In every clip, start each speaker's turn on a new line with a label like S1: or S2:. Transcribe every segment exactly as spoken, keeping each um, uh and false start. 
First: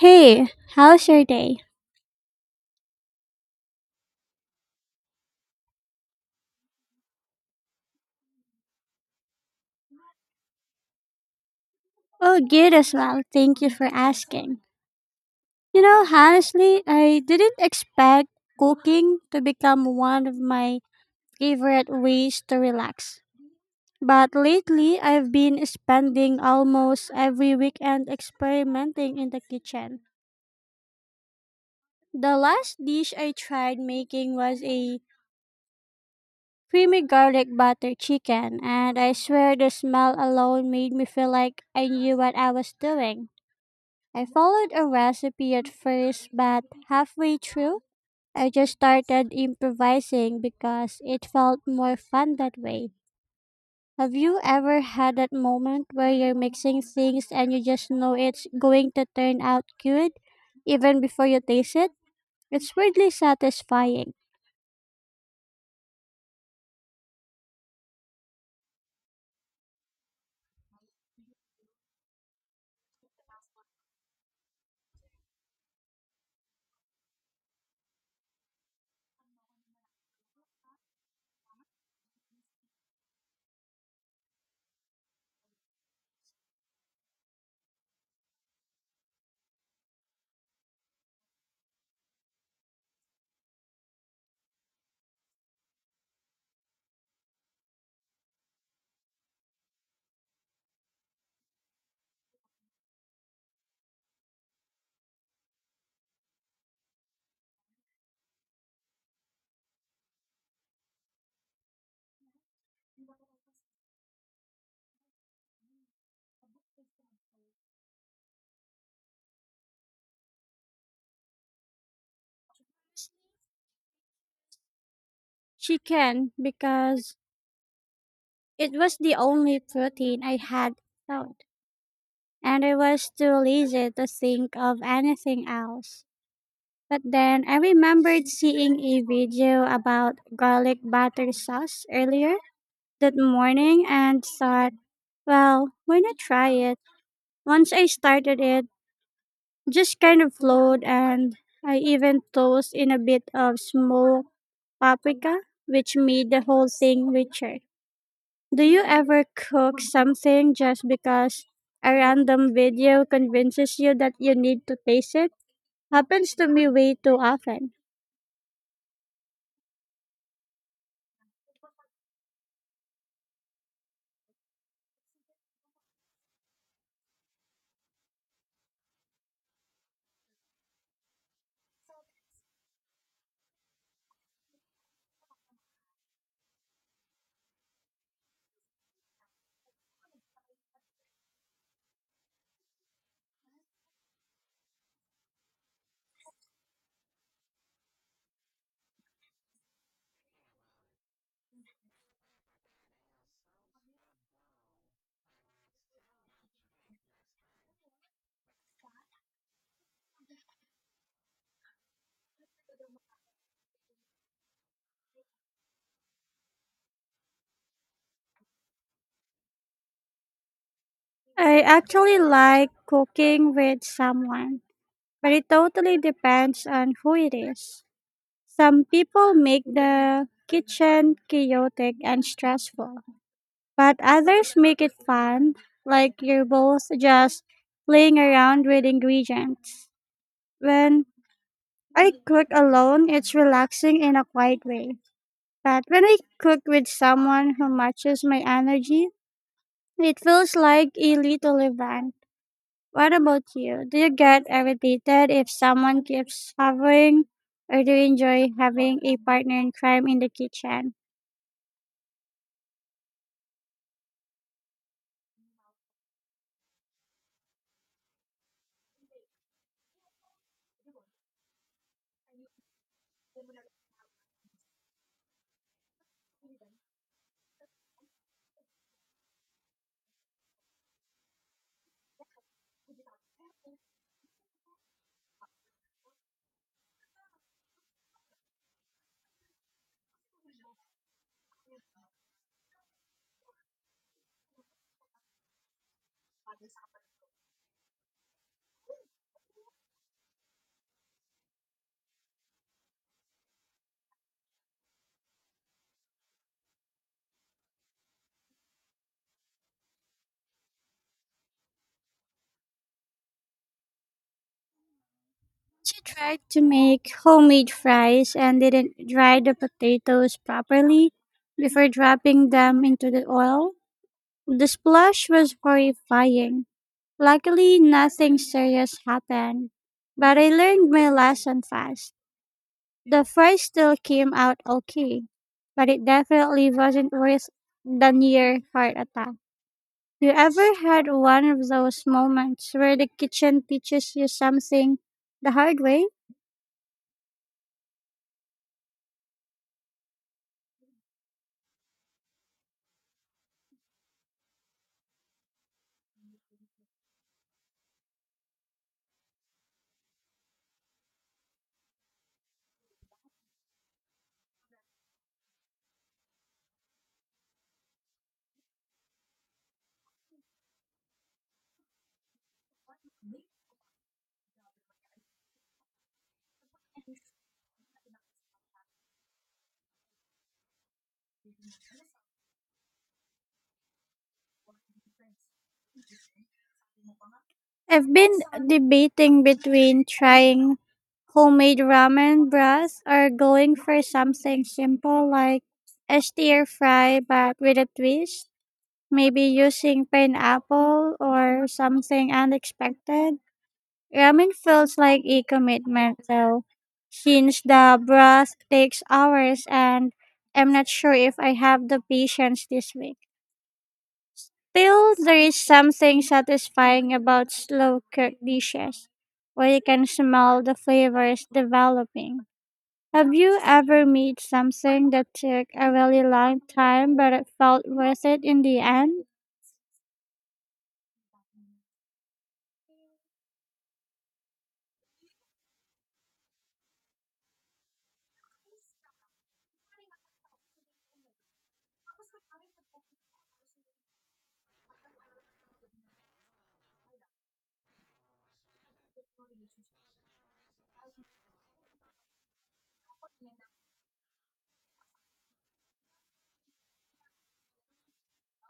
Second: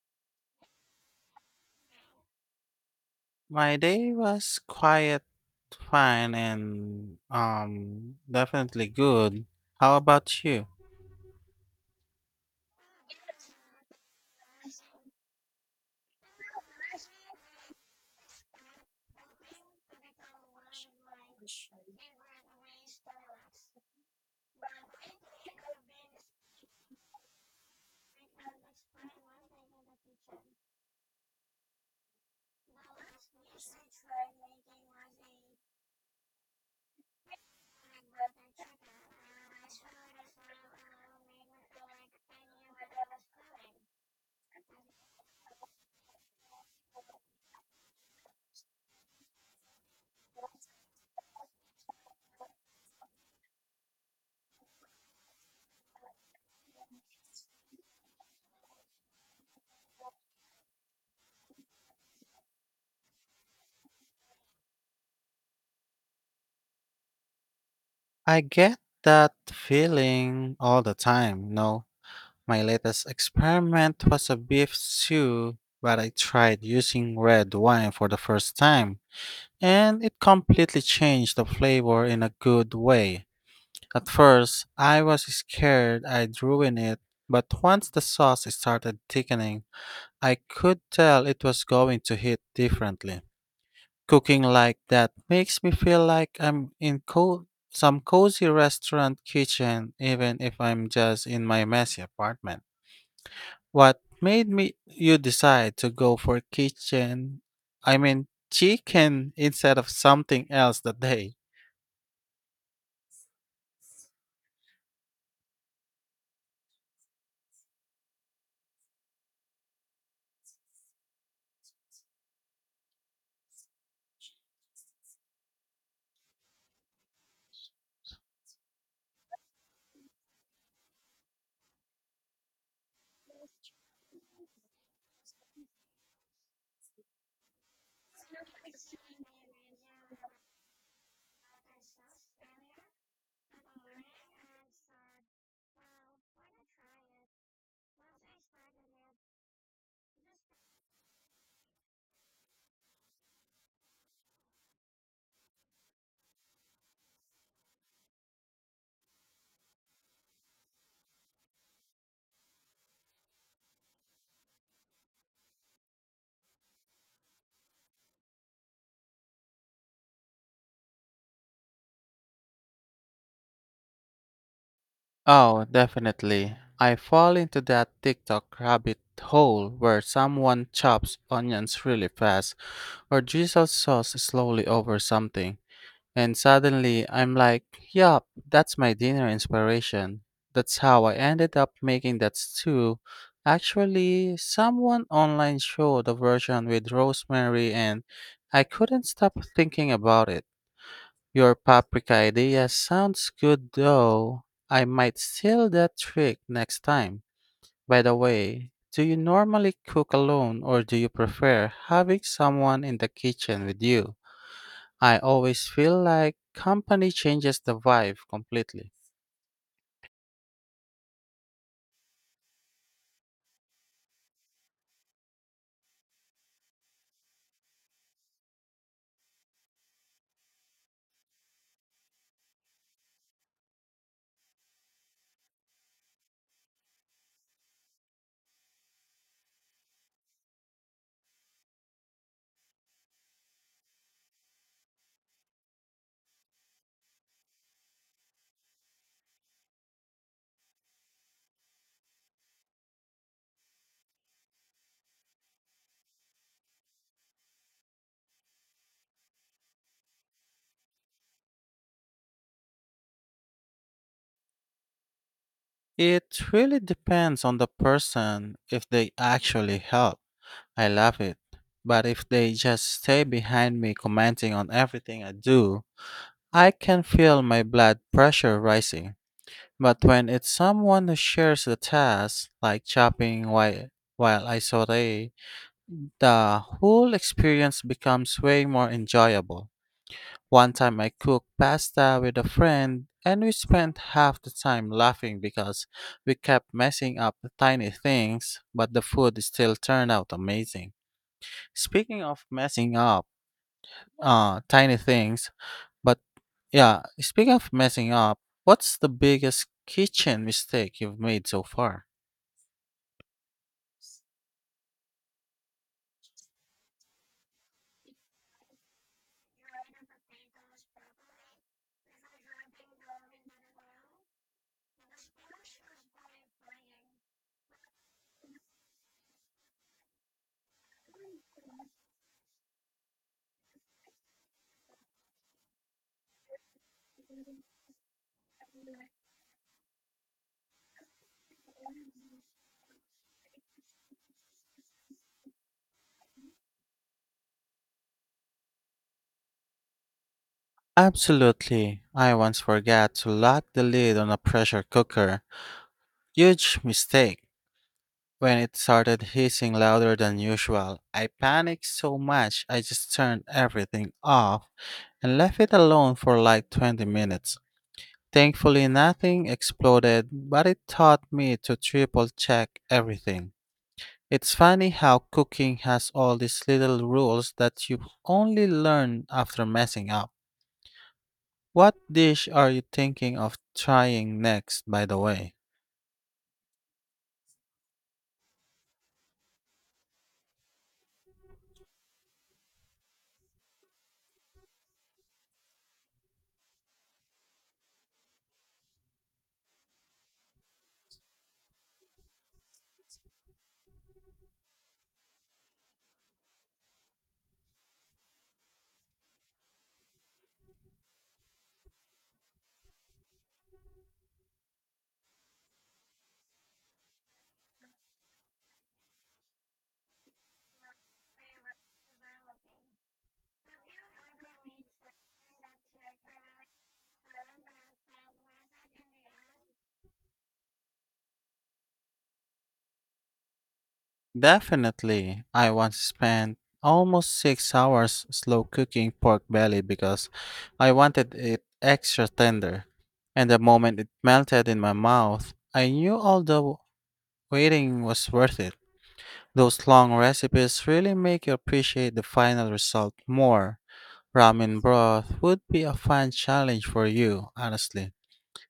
S1: Hey, how's your day?
S2: My day was quiet, fine, and um definitely good. How about you?
S1: Oh, good as well. Thank you for asking. You know, honestly, I didn't expect cooking to become one of my favorite ways to relax. But lately, I've been spending almost every weekend experimenting in the kitchen. The last dish I tried making was a creamy garlic butter chicken, and I swear the smell alone made me feel like I knew what I was doing. I followed a recipe at first, but halfway through, I just started improvising because it felt more fun that way. Have you ever had that moment where you're mixing things and you just know it's going to turn out good even before you taste it? It's weirdly satisfying.
S2: I get that feeling all the time, no? My latest experiment was a beef stew, but I tried using red wine for the first time, and it completely changed the flavor in a good way. At first, I was scared I'd ruin it, but once the sauce started thickening, I could tell it was going to hit differently. Cooking like that makes me feel like I'm in co- some cozy restaurant kitchen, even if I'm just in my messy apartment. What made me you decide to go for kitchen? I mean, chicken instead of something else that day.
S1: Chicken, because it was the only protein I had found, and I was too lazy to think of anything else. But then I remembered seeing a video about garlic butter sauce earlier that morning and thought, well, why not try it? Once I started it, just kind of flowed and I even tossed in a bit of smoked paprika, which made the whole thing richer. Do you ever cook something just because a random video convinces you that you need to taste it? Happens to me way too often.
S2: Oh, definitely. I fall into that TikTok rabbit hole where someone chops onions really fast or Jesus sauce slowly over something, and suddenly I'm like, yup, that's my dinner inspiration. That's how I ended up making that stew. Actually, someone online showed a version with rosemary, and I couldn't stop thinking about it. Your paprika idea sounds good though. I might steal that trick next time. By the way, do you normally cook alone or do you prefer having someone in the kitchen with you? I always feel like company changes the vibe completely.
S1: I actually like cooking with someone, but it totally depends on who it is. Some people make the kitchen chaotic and stressful, but others make it fun, like you're both just playing around with ingredients. When I cook alone, it's relaxing in a quiet way. But when I cook with someone who matches my energy, it feels like a little event. What about you? Do you get irritated if someone keeps hovering, or do you enjoy having a partner in crime in the kitchen?
S2: It really depends on the person if they actually help. I love it. But if they just stay behind me commenting on everything I do, I can feel my blood pressure rising. But when it's someone who shares the task, like chopping while, while I saute, the whole experience becomes way more enjoyable. One time I cooked pasta with a friend and we spent half the time laughing because we kept messing up the tiny things, but the food still turned out amazing. Speaking of messing up uh tiny things, but yeah, Speaking of messing up, what's the biggest kitchen mistake you've made so far?
S1: She tried to make homemade fries and didn't dry the potatoes properly before dropping them into the oil. The splash was horrifying. Luckily, nothing serious happened, but I learned my lesson fast. The fry still came out okay, but it definitely wasn't worse than your heart attack. You ever had one of those moments where the kitchen teaches you something the hard way?
S2: Absolutely. I once forgot to lock the lid on a pressure cooker. Huge mistake. When it started hissing louder than usual, I panicked so much I just turned everything off and left it alone for like twenty minutes. Thankfully, nothing exploded, but it taught me to triple check everything. It's funny how cooking has all these little rules that you only learn after messing up. What dish are you thinking of trying next, by the way?
S1: I've been debating between trying homemade ramen broth or going for something simple like a stir fry but with a twist. Maybe using pineapple or something unexpected. Ramen feels like a commitment, though, since the broth takes hours and I'm not sure if I have the patience this week. Still, there is something satisfying about slow cooked dishes, where you can smell the flavors developing. Have you ever made something that took a really long time but it felt worth it in the end?
S2: Definitely. I once spent almost six hours slow cooking pork belly because I wanted it extra tender. And the moment it melted in my mouth, I knew all the waiting was worth it. Those long recipes really make you appreciate the final result more. Ramen broth would be a fun challenge for you, honestly.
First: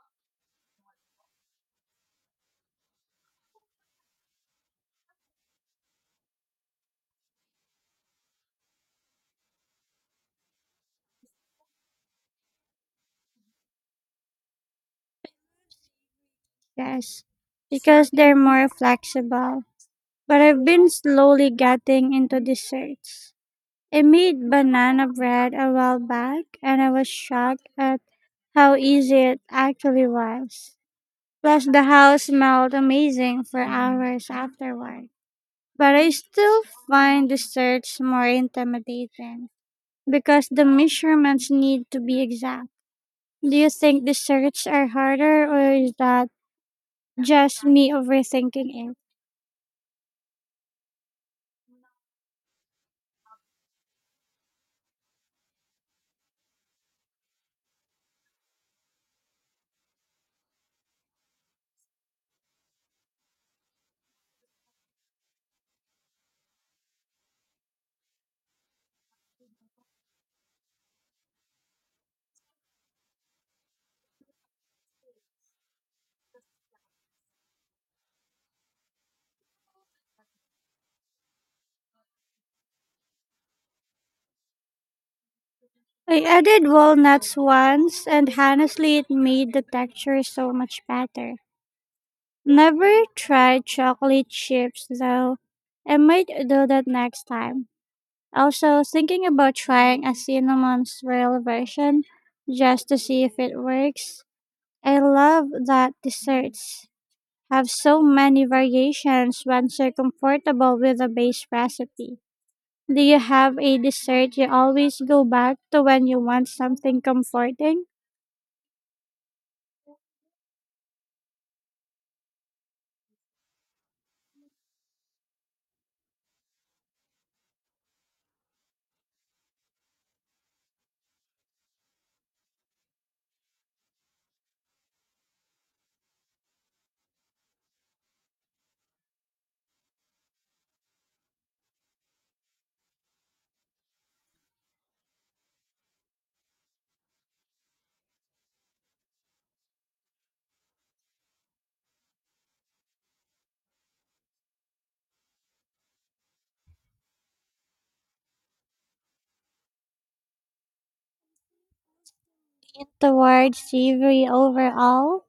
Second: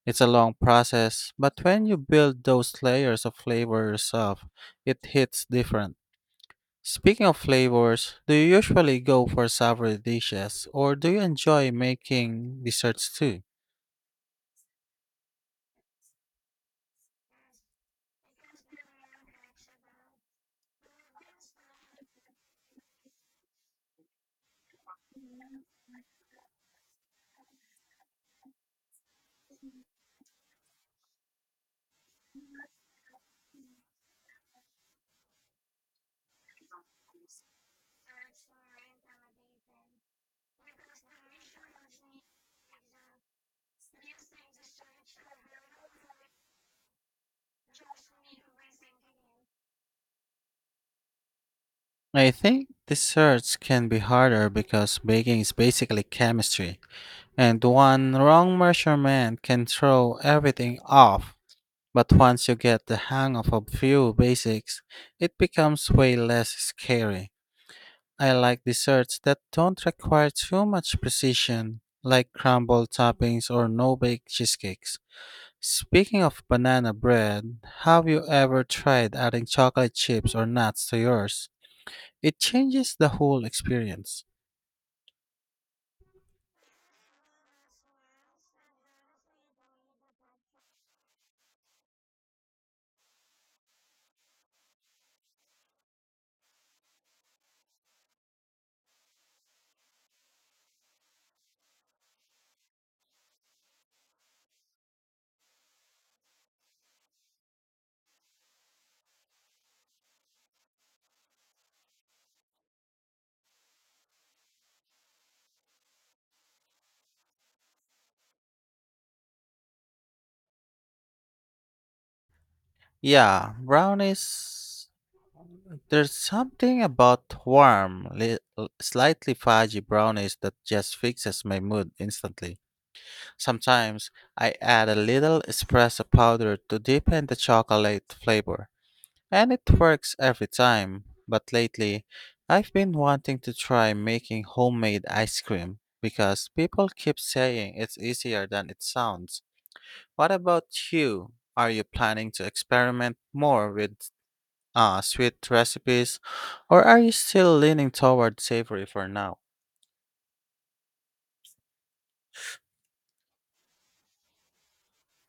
S2: It's a long process, but when you build those layers of flavor yourself, it hits different. Speaking of flavors, do you usually go for savory dishes or do you enjoy making desserts too?
S1: Yes, because they're more flexible. But I've been slowly getting into desserts. I made banana bread a while back and I was shocked at how easy it actually was. Plus, the house smelled amazing for hours afterward. But I still find desserts more intimidating because the measurements need to be exact. Do you think desserts are harder or is that just me overthinking it?
S2: I think desserts can be harder because baking is basically chemistry, and one wrong measurement can throw everything off. But once you get the hang of a few basics, it becomes way less scary. I like desserts that don't require too much precision, like crumble toppings or no bake cheesecakes. Speaking of banana bread, have you ever tried adding chocolate chips or nuts to yours? It changes the whole experience.
S1: I added walnuts once and honestly it made the texture so much better. Never tried chocolate chips though. I might do that next time. Also, thinking about trying a cinnamon swirl version just to see if it works. I love that desserts have so many variations once you're comfortable with the base recipe. Do you have a dessert you always go back to when you want something comforting?
S2: Yeah, brownies. There's something about warm, li- slightly fudgy brownies that just fixes my mood instantly. Sometimes I add a little espresso powder to deepen the chocolate flavor. And it works every time. But lately, I've been wanting to try making homemade ice cream because people keep saying it's easier than it sounds. What about you? Are you planning to experiment more with uh, sweet recipes or are you still leaning toward savory for now?
S1: Lean towards savory overall,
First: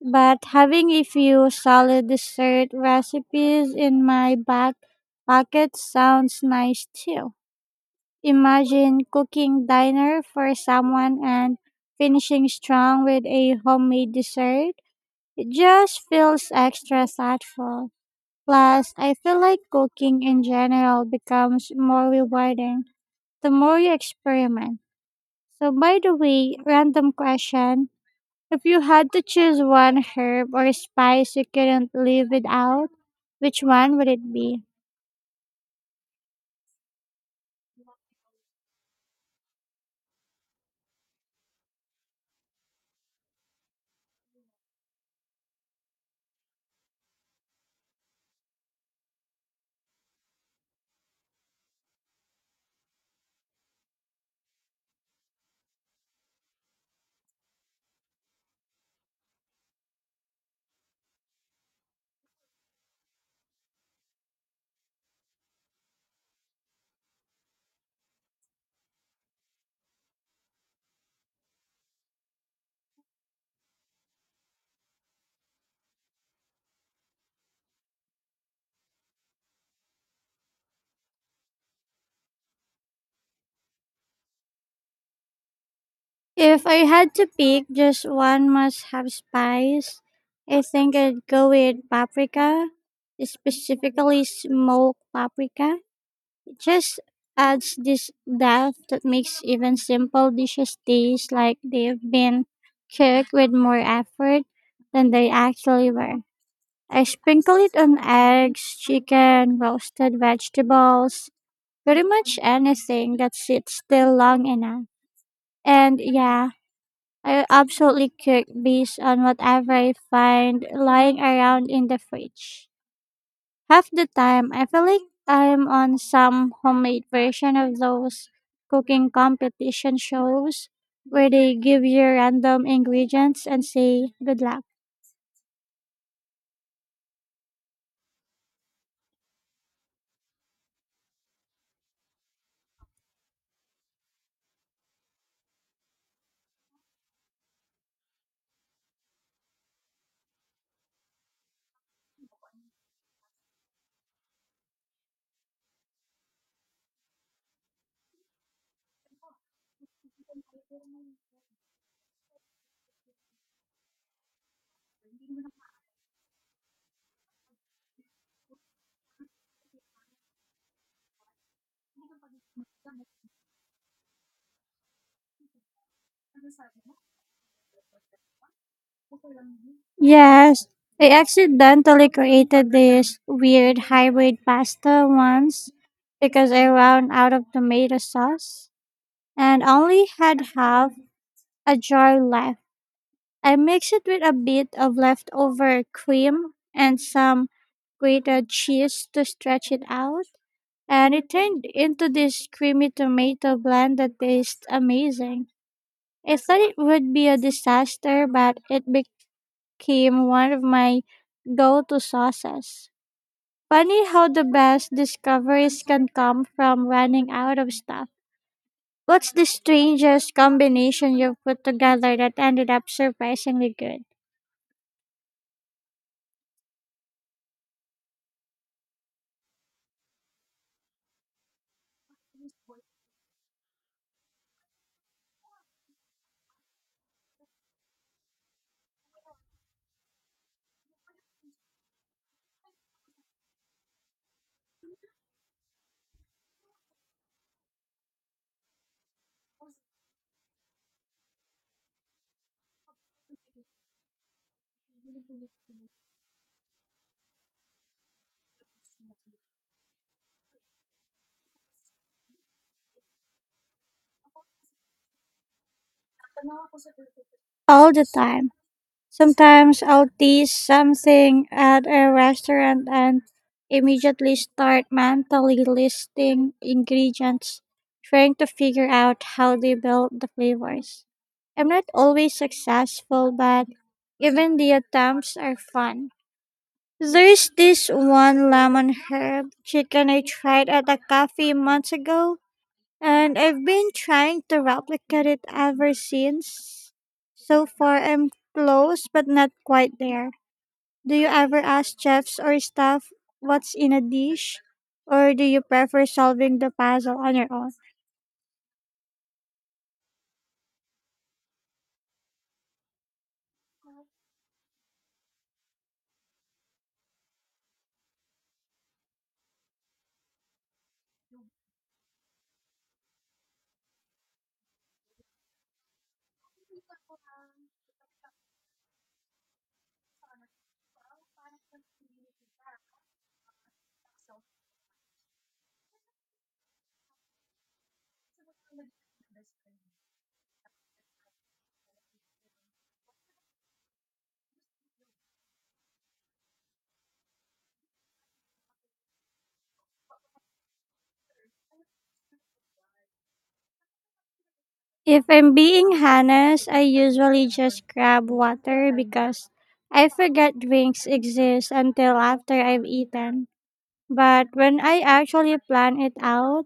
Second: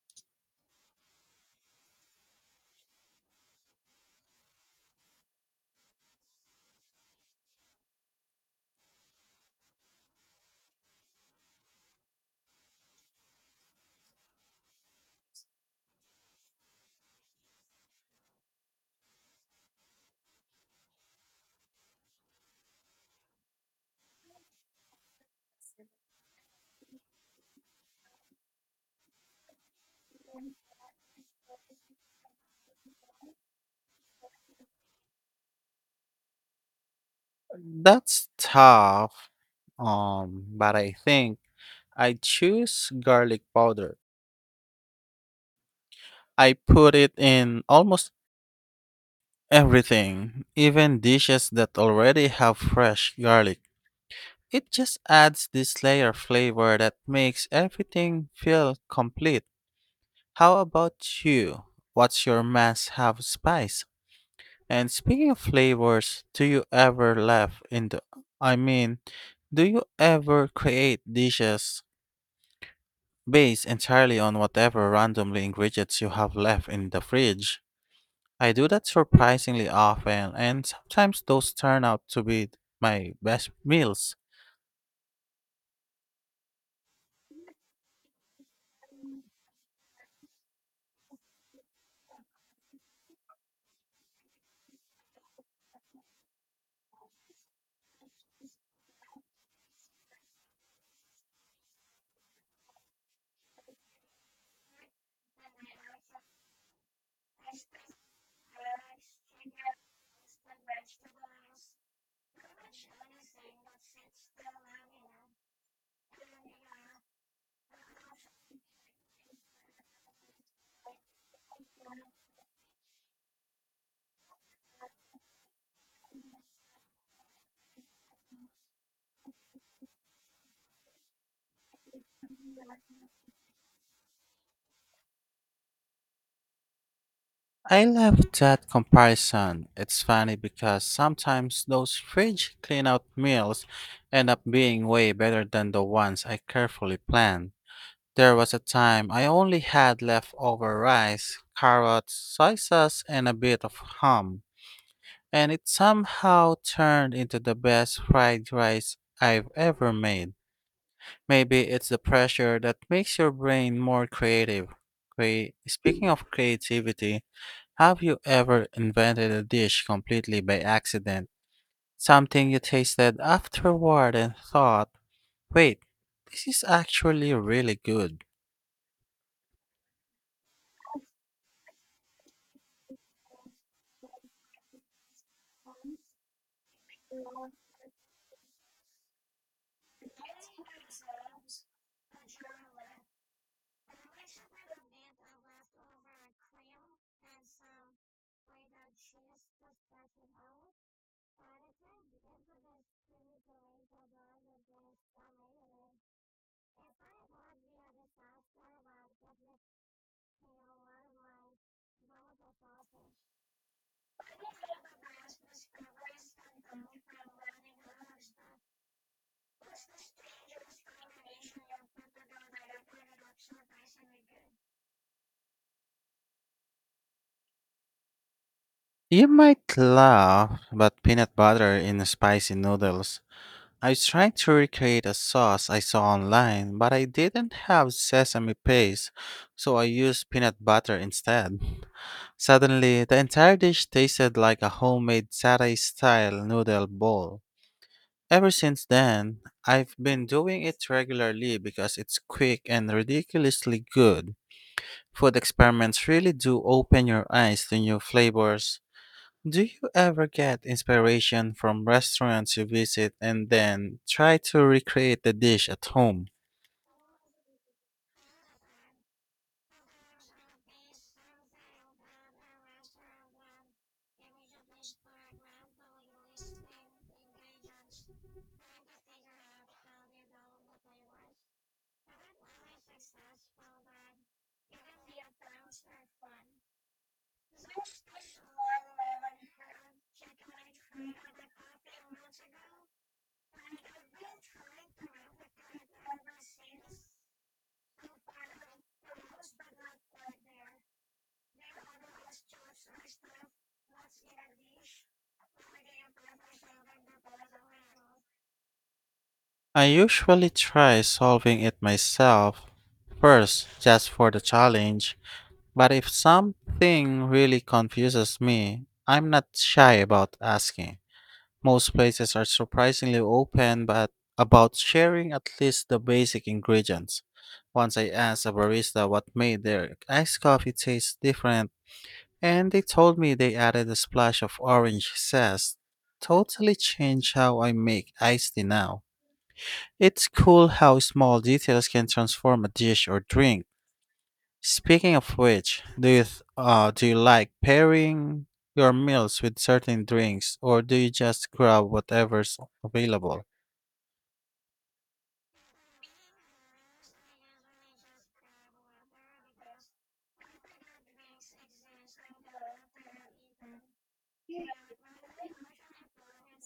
S1: but having a few solid dessert recipes in my back pocket sounds nice too. Imagine cooking dinner for someone and finishing strong with a homemade dessert. It just feels extra thoughtful. Plus, I feel like cooking in general becomes more rewarding the more you experiment. So, by the way, random question: if you had to choose one herb or spice you couldn't live without, which one would it be?
S2: That's tough. Um, but I think I choose garlic powder. I put it in almost everything, even dishes that already have fresh garlic. It just adds this layer of flavor that makes everything feel complete. How about you? What's your must have spice? And speaking of flavors, do you ever laugh in the I mean, do you ever create dishes based entirely on whatever randomly ingredients you have left in the fridge? I do that surprisingly often, and sometimes those turn out to be my best meals.
S1: If I had to pick just one must have spice, I think I'd go with paprika, specifically smoked paprika. It just adds this depth that makes even simple dishes taste like they've been cooked with more effort than they actually were. I sprinkle it on eggs, chicken, roasted vegetables, pretty much anything that sits still long enough. And yeah, I absolutely cook based on whatever I find lying around in the fridge. Half the time, I feel like I'm on some homemade version of those cooking competition shows where they give you random ingredients and say, good luck.
S2: I love that comparison. It's funny because sometimes those fridge clean out meals end up being way better than the ones I carefully planned. There was a time I only had leftover rice, carrots, soy sauce, and a bit of ham, and it somehow turned into the best fried rice I've ever made. Maybe it's the pressure that makes your brain more creative. Crea- Speaking of creativity, have you ever invented a dish completely by accident? Something you tasted afterward and thought, wait, this is actually really good.
S1: Yes, I accidentally created this weird hybrid pasta once because I ran out of tomato sauce and only had half a jar left. I mixed it with a bit of leftover cream and some grated cheese to stretch it out, and it turned into this creamy tomato blend that tastes amazing. I thought it would be a disaster, but it became became one of my go to sauces. Funny how the best discoveries can come from running out of stuff. What's the strangest combination you've put together that ended up surprisingly good?
S2: You might laugh, but peanut butter in spicy noodles. I was trying to recreate a sauce I saw online, but I didn't have sesame paste, so I used peanut butter instead. Suddenly, the entire dish tasted like a homemade satay style noodle bowl. Ever since then, I've been doing it regularly because it's quick and ridiculously good. Food experiments really do open your eyes to new flavors. Do you ever get inspiration from restaurants you visit and then try to recreate the dish at home?
S1: All the time. Sometimes I'll taste something at a restaurant and immediately start mentally listing ingredients, trying to figure out how they build the flavors. I'm not always successful, but even the attempts are fun. There's this one lemon herb chicken I tried at a cafe months ago and I've been trying to replicate it ever since. So far, I'm close, but not quite there. Do you ever ask chefs or staff what's in a dish? Or do you prefer solving the puzzle on your own?
S2: I usually try solving it myself first just for the challenge. But if something really confuses me, I'm not shy about asking. Most places are surprisingly open but about sharing at least the basic ingredients. Once I asked a barista what made their iced coffee taste different, and they told me they added a splash of orange zest. Totally changed how I make iced tea now. It's cool how small details can transform a dish or drink. Speaking of which, do you th- uh, do you like pairing your meals with certain drinks, or do you just grab whatever's available?
S1: If I'm being honest, I usually just grab water because I forget drinks exist until after I've eaten. But when I actually plan it out,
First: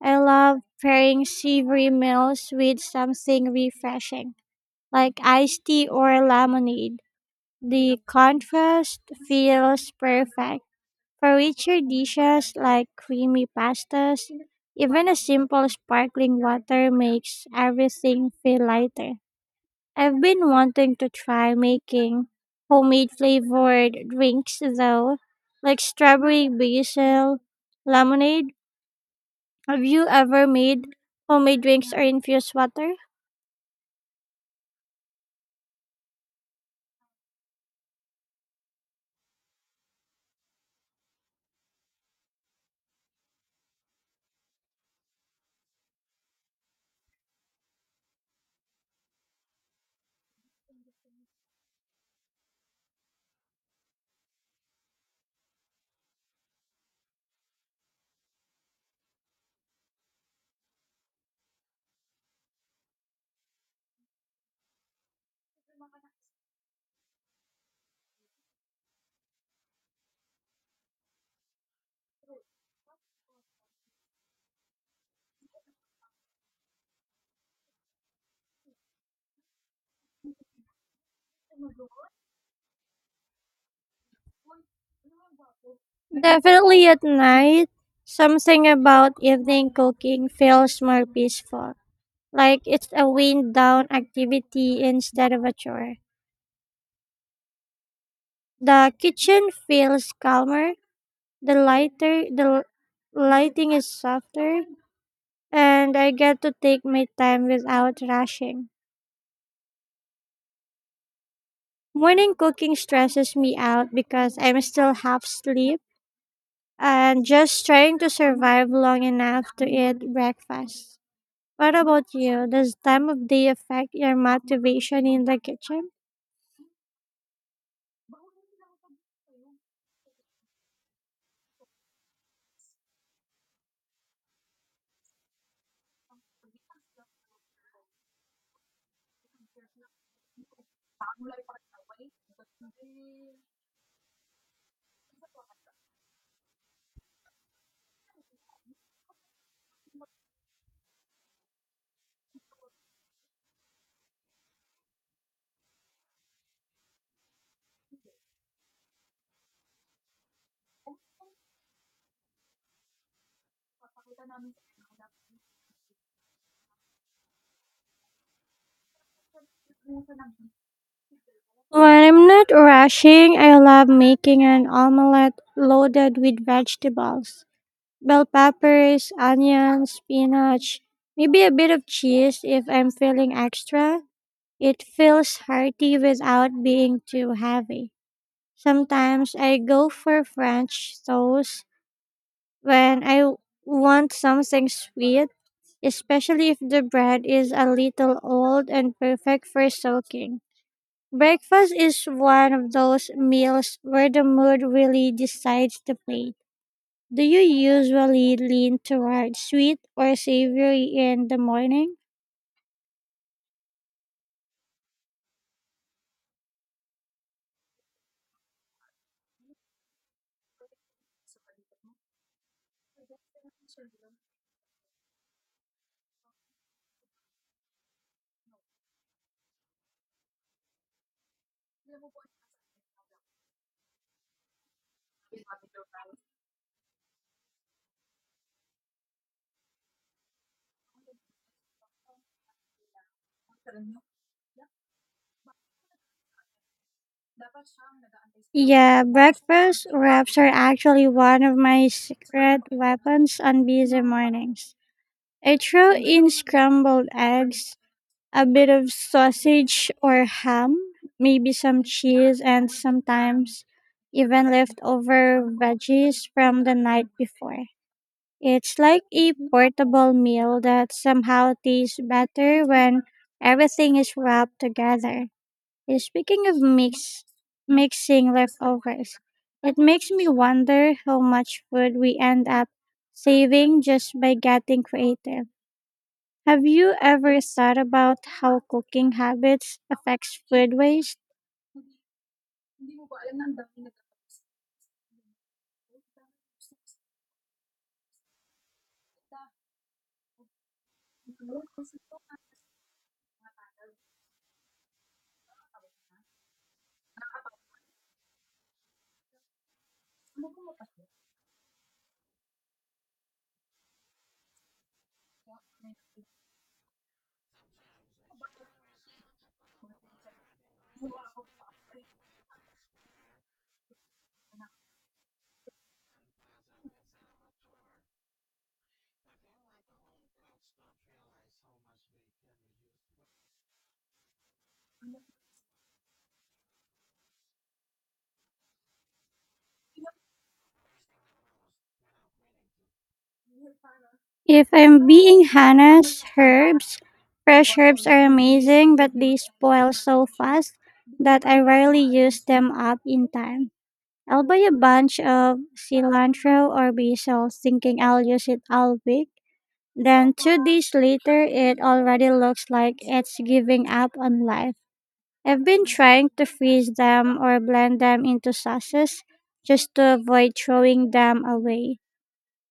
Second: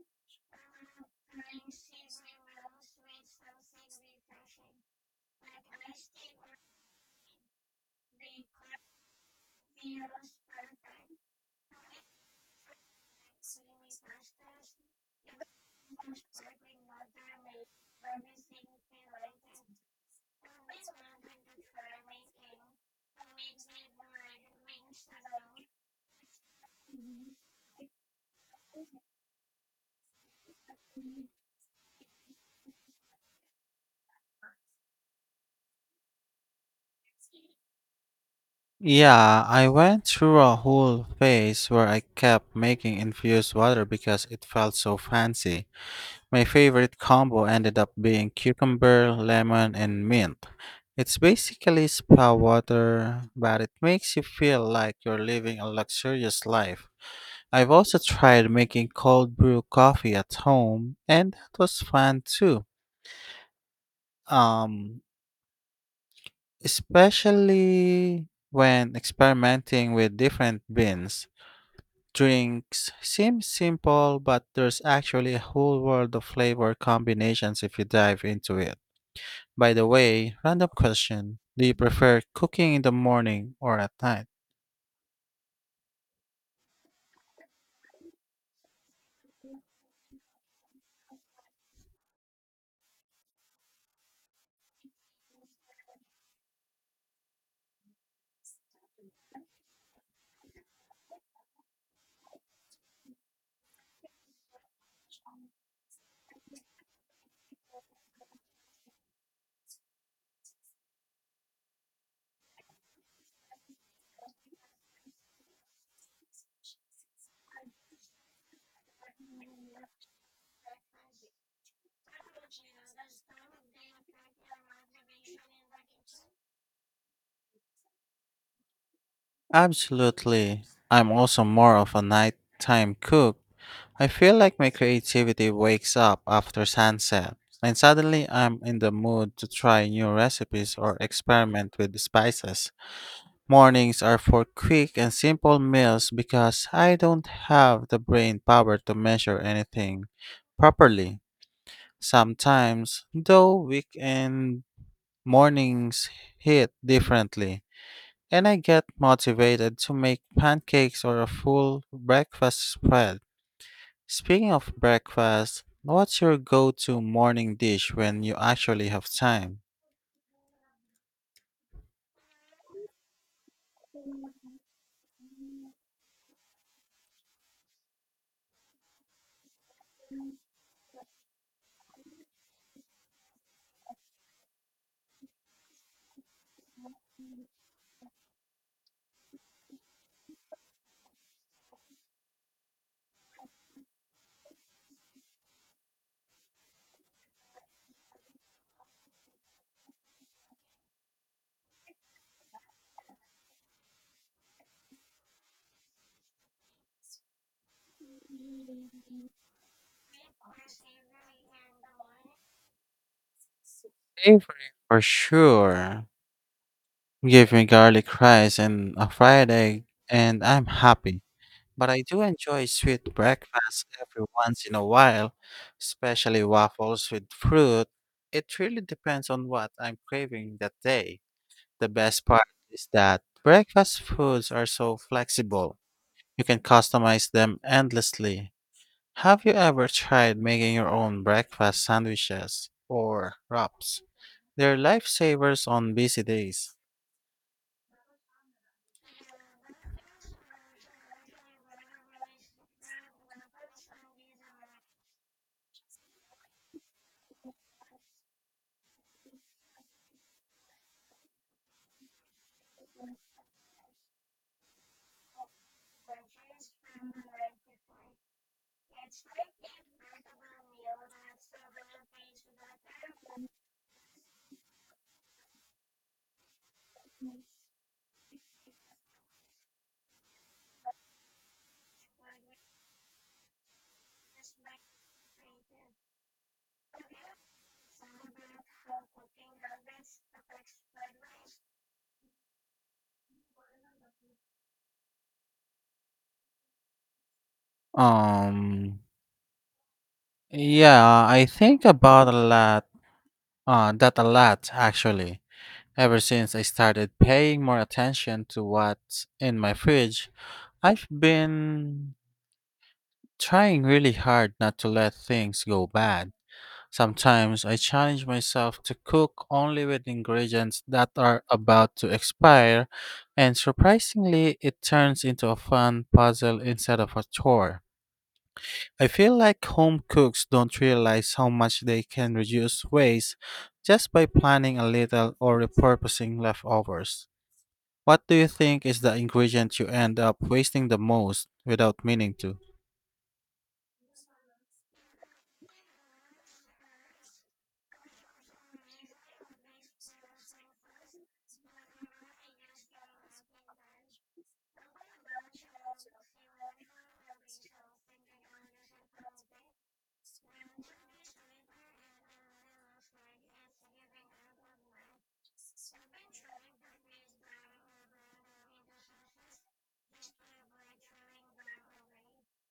S1: I love pairing savory meals with something refreshing, like iced tea or lemonade. The contrast feels perfect. For richer dishes like creamy pastas, even a simple sparkling water makes everything feel lighter. I've been wanting to try making homemade flavored drinks though, like strawberry basil lemonade. Have you ever made homemade drinks or infused water?
S2: Yeah, I went through a whole phase where I kept making infused water because it felt so fancy. My favorite combo ended up being cucumber, lemon, and mint. It's basically spa water, but it makes you feel like you're living a luxurious life. I've also tried making cold brew coffee at home, and that was fun too. Um, Especially when experimenting with different beans. Drinks seem simple, but there's actually a whole world of flavor combinations if you dive into it. By the way, random question. Do you prefer cooking in the morning or at night?
S1: Definitely at night. Something about evening cooking feels more peaceful, like it's a wind down activity instead of a chore. The kitchen feels calmer, the lighter, the l- lighting is softer, and I get to take my time without rushing. Morning cooking stresses me out because I'm still half asleep and just trying to survive long enough to eat breakfast. What about you? Does time of day affect your motivation in the kitchen?
S2: Absolutely. I'm also more of a nighttime cook. I feel like my creativity wakes up after sunset, and suddenly I'm in the mood to try new recipes or experiment with the spices. Mornings are for quick and simple meals because I don't have the brain power to measure anything properly. Sometimes, though, weekend mornings hit differently. And I get motivated to make pancakes or a full breakfast spread. Speaking of breakfast, what's your go to morning dish when you actually have time?
S1: When I'm not rushing, I love making an omelette loaded with vegetables, bell peppers, onions, spinach, maybe a bit of cheese if I'm feeling extra. It feels hearty without being too heavy. Sometimes I go for French toast when I want something sweet, especially if the bread is a little old and perfect for soaking. Breakfast is one of those meals where the mood really decides the plate. Do you usually lean toward sweet or savory in the morning?
S2: Favorite for sure. Give me garlic rice and a fried egg, and I'm happy. But I do enjoy sweet breakfast every once in a while, especially waffles with fruit. It really depends on what I'm craving that day. The best part is that breakfast foods are so flexible. You can customize them endlessly. Have you ever tried making your own breakfast sandwiches or wraps? They're lifesavers on busy days.
S1: Yeah, breakfast wraps are actually one of my secret weapons on busy mornings. I throw in scrambled eggs, a bit of sausage or ham, maybe some cheese, and sometimes even leftover veggies from the night before. It's like a portable meal that somehow tastes better when everything is wrapped together. Uh, Speaking of mix mixing leftovers, it makes me wonder how much food we end up saving just by getting creative. Have you ever thought about how cooking habits affects food waste?
S2: Um, yeah, I think about a lot, uh, that a lot actually. Ever since I started paying more attention to what's in my fridge, I've been trying really hard not to let things go bad. Sometimes I challenge myself to cook only with ingredients that are about to expire, and surprisingly, it turns into a fun puzzle instead of a chore. I feel like home cooks don't realize how much they can reduce waste just by planning a little or repurposing leftovers. What do you think is the ingredient you end up wasting the most without meaning to?
S1: If I'm being honest, herbs, fresh herbs are amazing, but they spoil so fast that I rarely use them up in time. I'll buy a bunch of cilantro or basil thinking I'll use it all week. Then two days later, it already looks like it's giving up on life. I've been trying to freeze them or blend them into sauces just to avoid throwing them away.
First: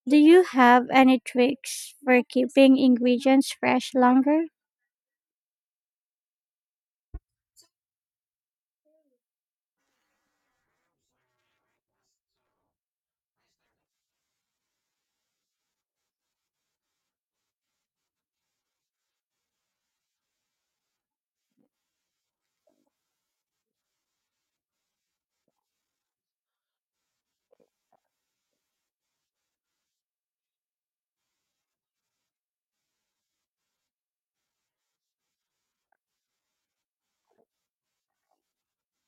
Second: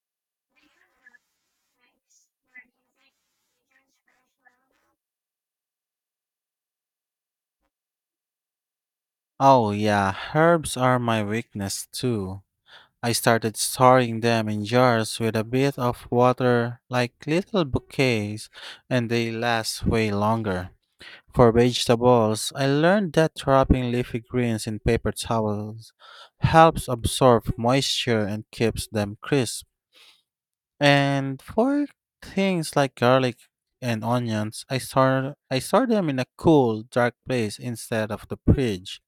S1: Do you have any tricks for keeping ingredients fresh longer?
S2: Oh, yeah, herbs are my weakness too. I started storing them in jars with a bit of water like little bouquets, and they last way longer. For vegetables, I learned that wrapping leafy greens in paper towels helps absorb moisture and keeps them crisp. And for things like garlic and onions, I store I store them in a cool, dark place instead of the fridge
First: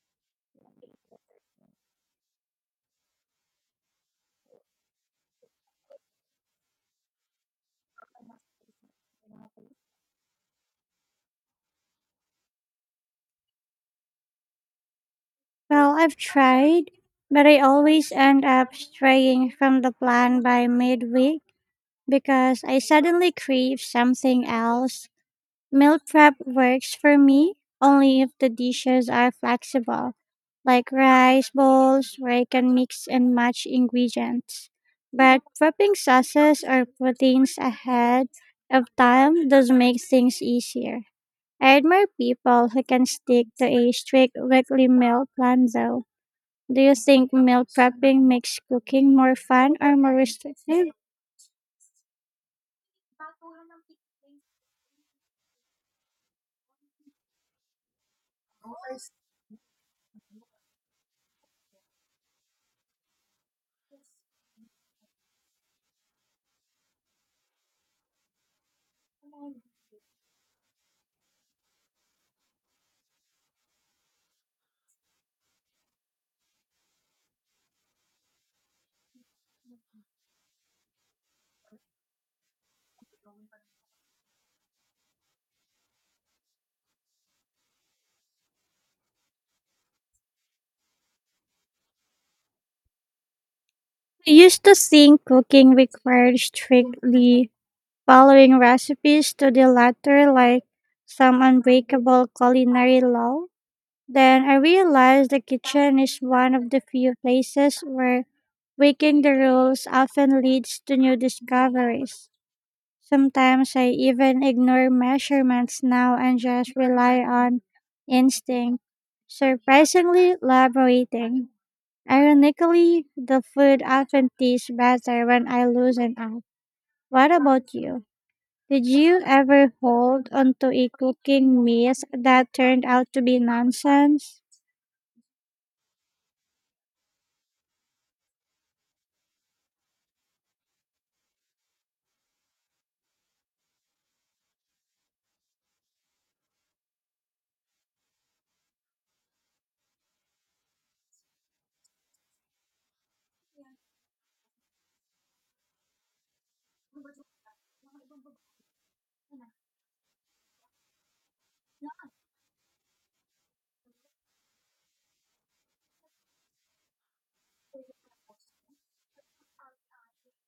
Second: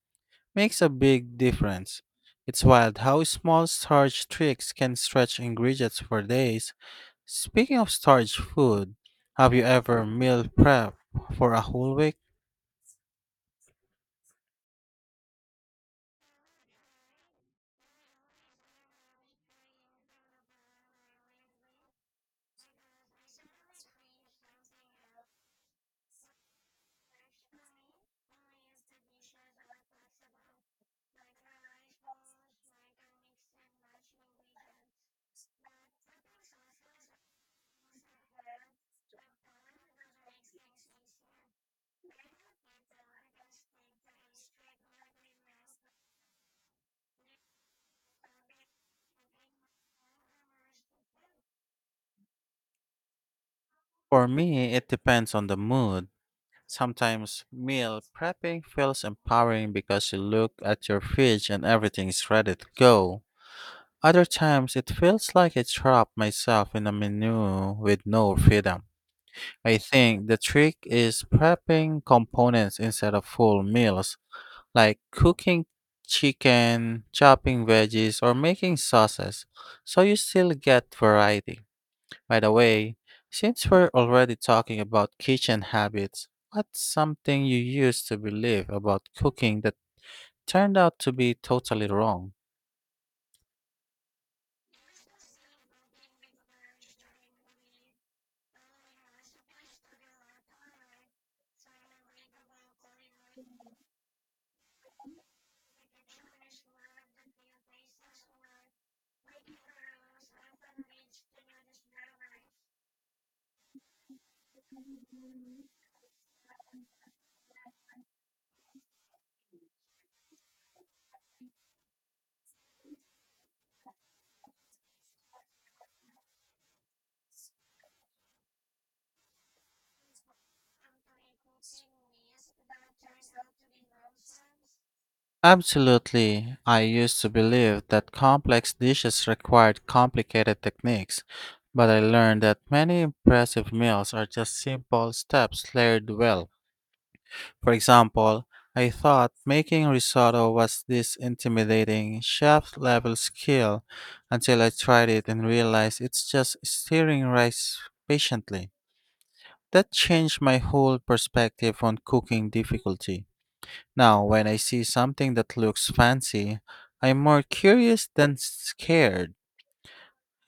S2: makes a big difference. It's wild how small storage tricks can stretch ingredients for days. Speaking of storage food, have you ever meal prep for a whole week?
S1: Well, I've tried, but I always end up straying from the plan by midweek because I suddenly crave something else. Meal prep works for me only if the dishes are flexible, like rice bowls where I can mix and match ingredients. But prepping sauces or proteins ahead of time does make things easier. I admire people who can stick to a strict weekly meal plan though. Do you think meal prepping makes cooking more fun or more restrictive?
S2: For me, it depends on the mood. Sometimes meal prepping feels empowering because you look at your fridge and everything is ready to go. Other times, it feels like I trap myself in a menu with no freedom. I think the trick is prepping components instead of full meals, like cooking chicken, chopping veggies, or making sauces, so you still get variety. By the way, since we're already talking about kitchen habits, what's something you used to believe about cooking that turned out to be totally wrong?
S1: I used to think cooking required strictly following recipes to the letter like some unbreakable culinary law, then I realized the kitchen is one of the few places where breaking the rules often leads to new discoveries. Sometimes I even ignore measurements now and just rely on instinct. Surprisingly liberating. Ironically, the food often tastes better when I loosen up. What about you? Did you ever hold onto a cooking mess that turned out to be nonsense?
S2: Absolutely. I used to believe that complex dishes required complicated techniques, but I learned that many impressive meals are just simple steps layered well. For example, I thought making risotto was this intimidating chef level skill until I tried it and realized it's just stirring rice patiently. That changed my whole perspective on cooking difficulty. Now, when I see something that looks fancy, I'm more curious than scared.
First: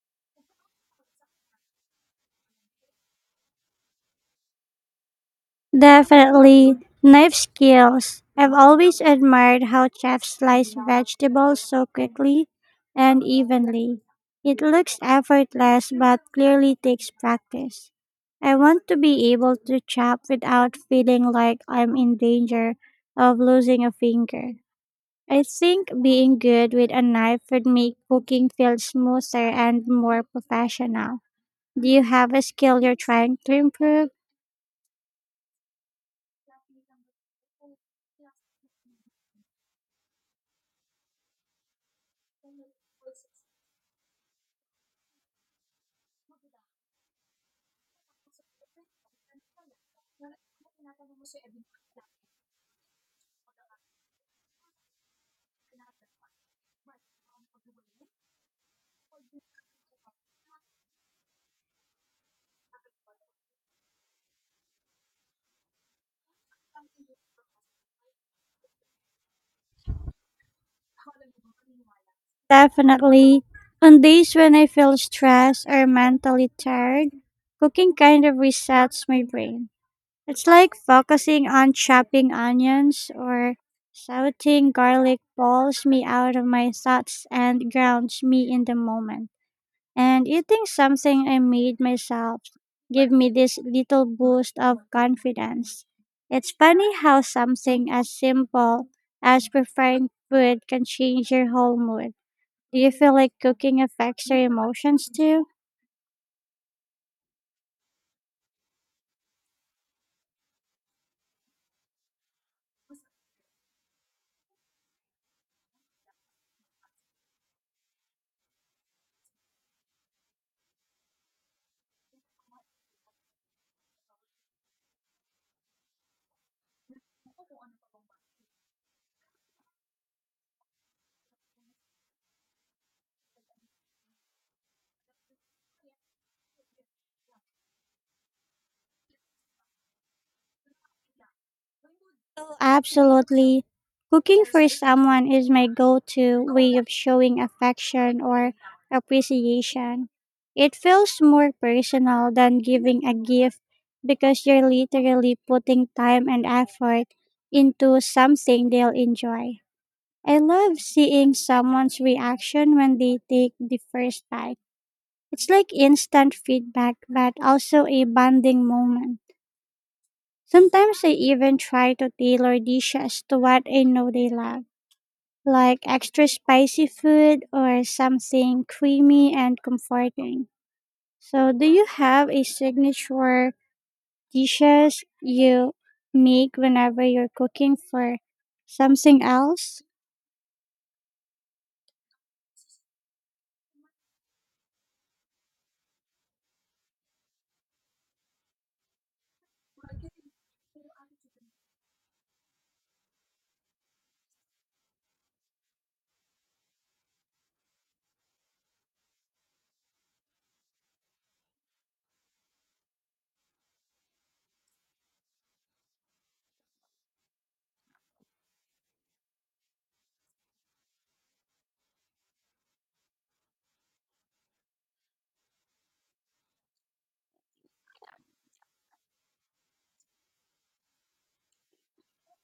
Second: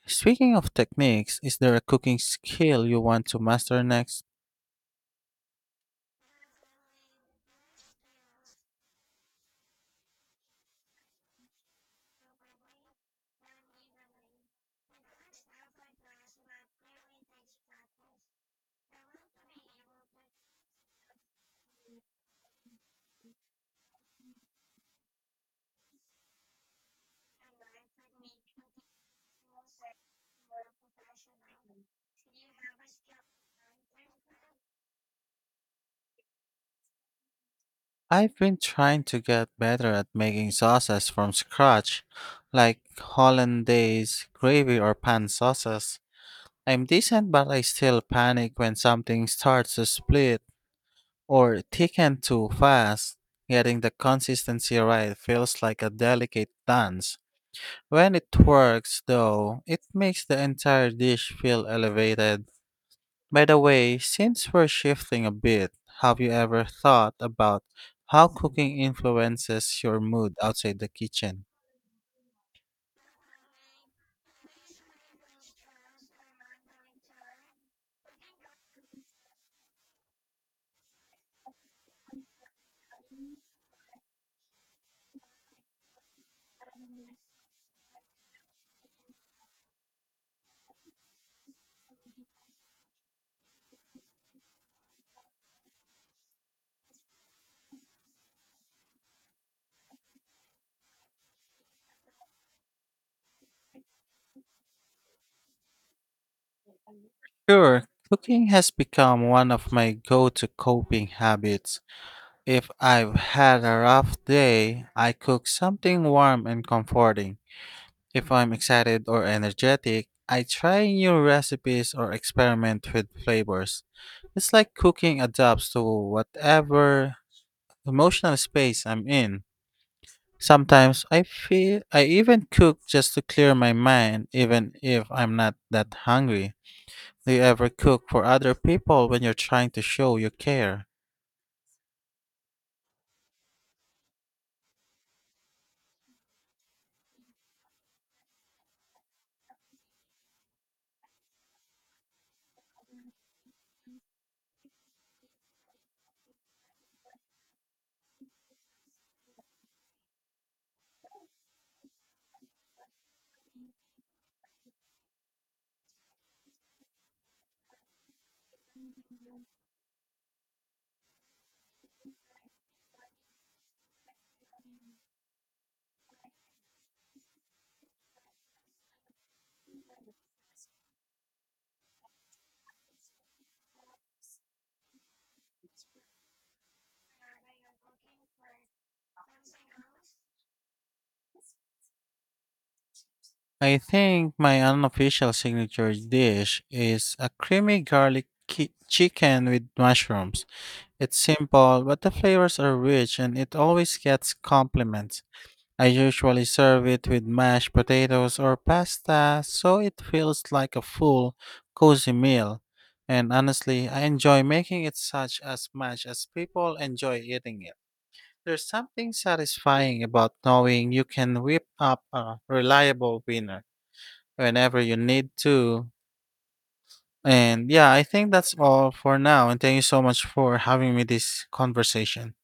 S2: Speaking of techniques, is there a cooking skill you want to master next?
S1: Definitely. Knife skills. I've always admired how chefs slice vegetables so quickly and evenly. It looks effortless but clearly takes practice. I want to be able to chop without feeling like I'm in danger of losing a finger. I think being good with a knife would make cooking feel smoother and more professional. Do you have a skill you're trying to improve?
S2: I've been trying to get better at making sauces from scratch, like hollandaise, gravy, or pan sauces. I'm decent, but I still panic when something starts to split or thicken too fast. Getting the consistency right feels like a delicate dance. When it works, though, it makes the entire dish feel elevated. By the way, since we're shifting a bit, have you ever thought about how cooking influences your mood outside the kitchen?
S1: Definitely. On days when I feel stressed or mentally tired, cooking kind of resets my brain. It's like focusing on chopping onions or sauteing garlic pulls me out of my thoughts and grounds me in the moment. And eating something I made myself gave me this little boost of confidence. It's funny how something as simple as preparing food can change your whole mood. Do you feel like cooking affects your emotions too?
S2: Sure, cooking has become one of my go to coping habits. If I've had a rough day, I cook something warm and comforting. If I'm excited or energetic, I try new recipes or experiment with flavors. It's like cooking adapts to whatever emotional space I'm in. Sometimes I feel I even cook just to clear my mind even if I'm not that hungry. Do you ever cook for other people when you're trying to show you care?
S1: Absolutely. Cooking for someone is my go to way of showing affection or appreciation. It feels more personal than giving a gift because you're literally putting time and effort into something they'll enjoy. I love seeing someone's reaction when they take the first bite. It's like instant feedback, but also a bonding moment. Sometimes I even try to tailor dishes to what I know they love, like extra spicy food or something creamy and comforting. So, do you have a signature dishes you make whenever you're cooking for something else?
S2: I think my unofficial signature dish is a creamy garlic ki- chicken with mushrooms. It's simple, but the flavors are rich and it always gets compliments. I usually serve it with mashed potatoes or pasta, so it feels like a full, cozy meal. And honestly, I enjoy making it such as much as people enjoy eating it. There's something satisfying about knowing you can whip up a reliable winner whenever you need to. And yeah, I think that's all for now. And thank you so much for having me this conversation.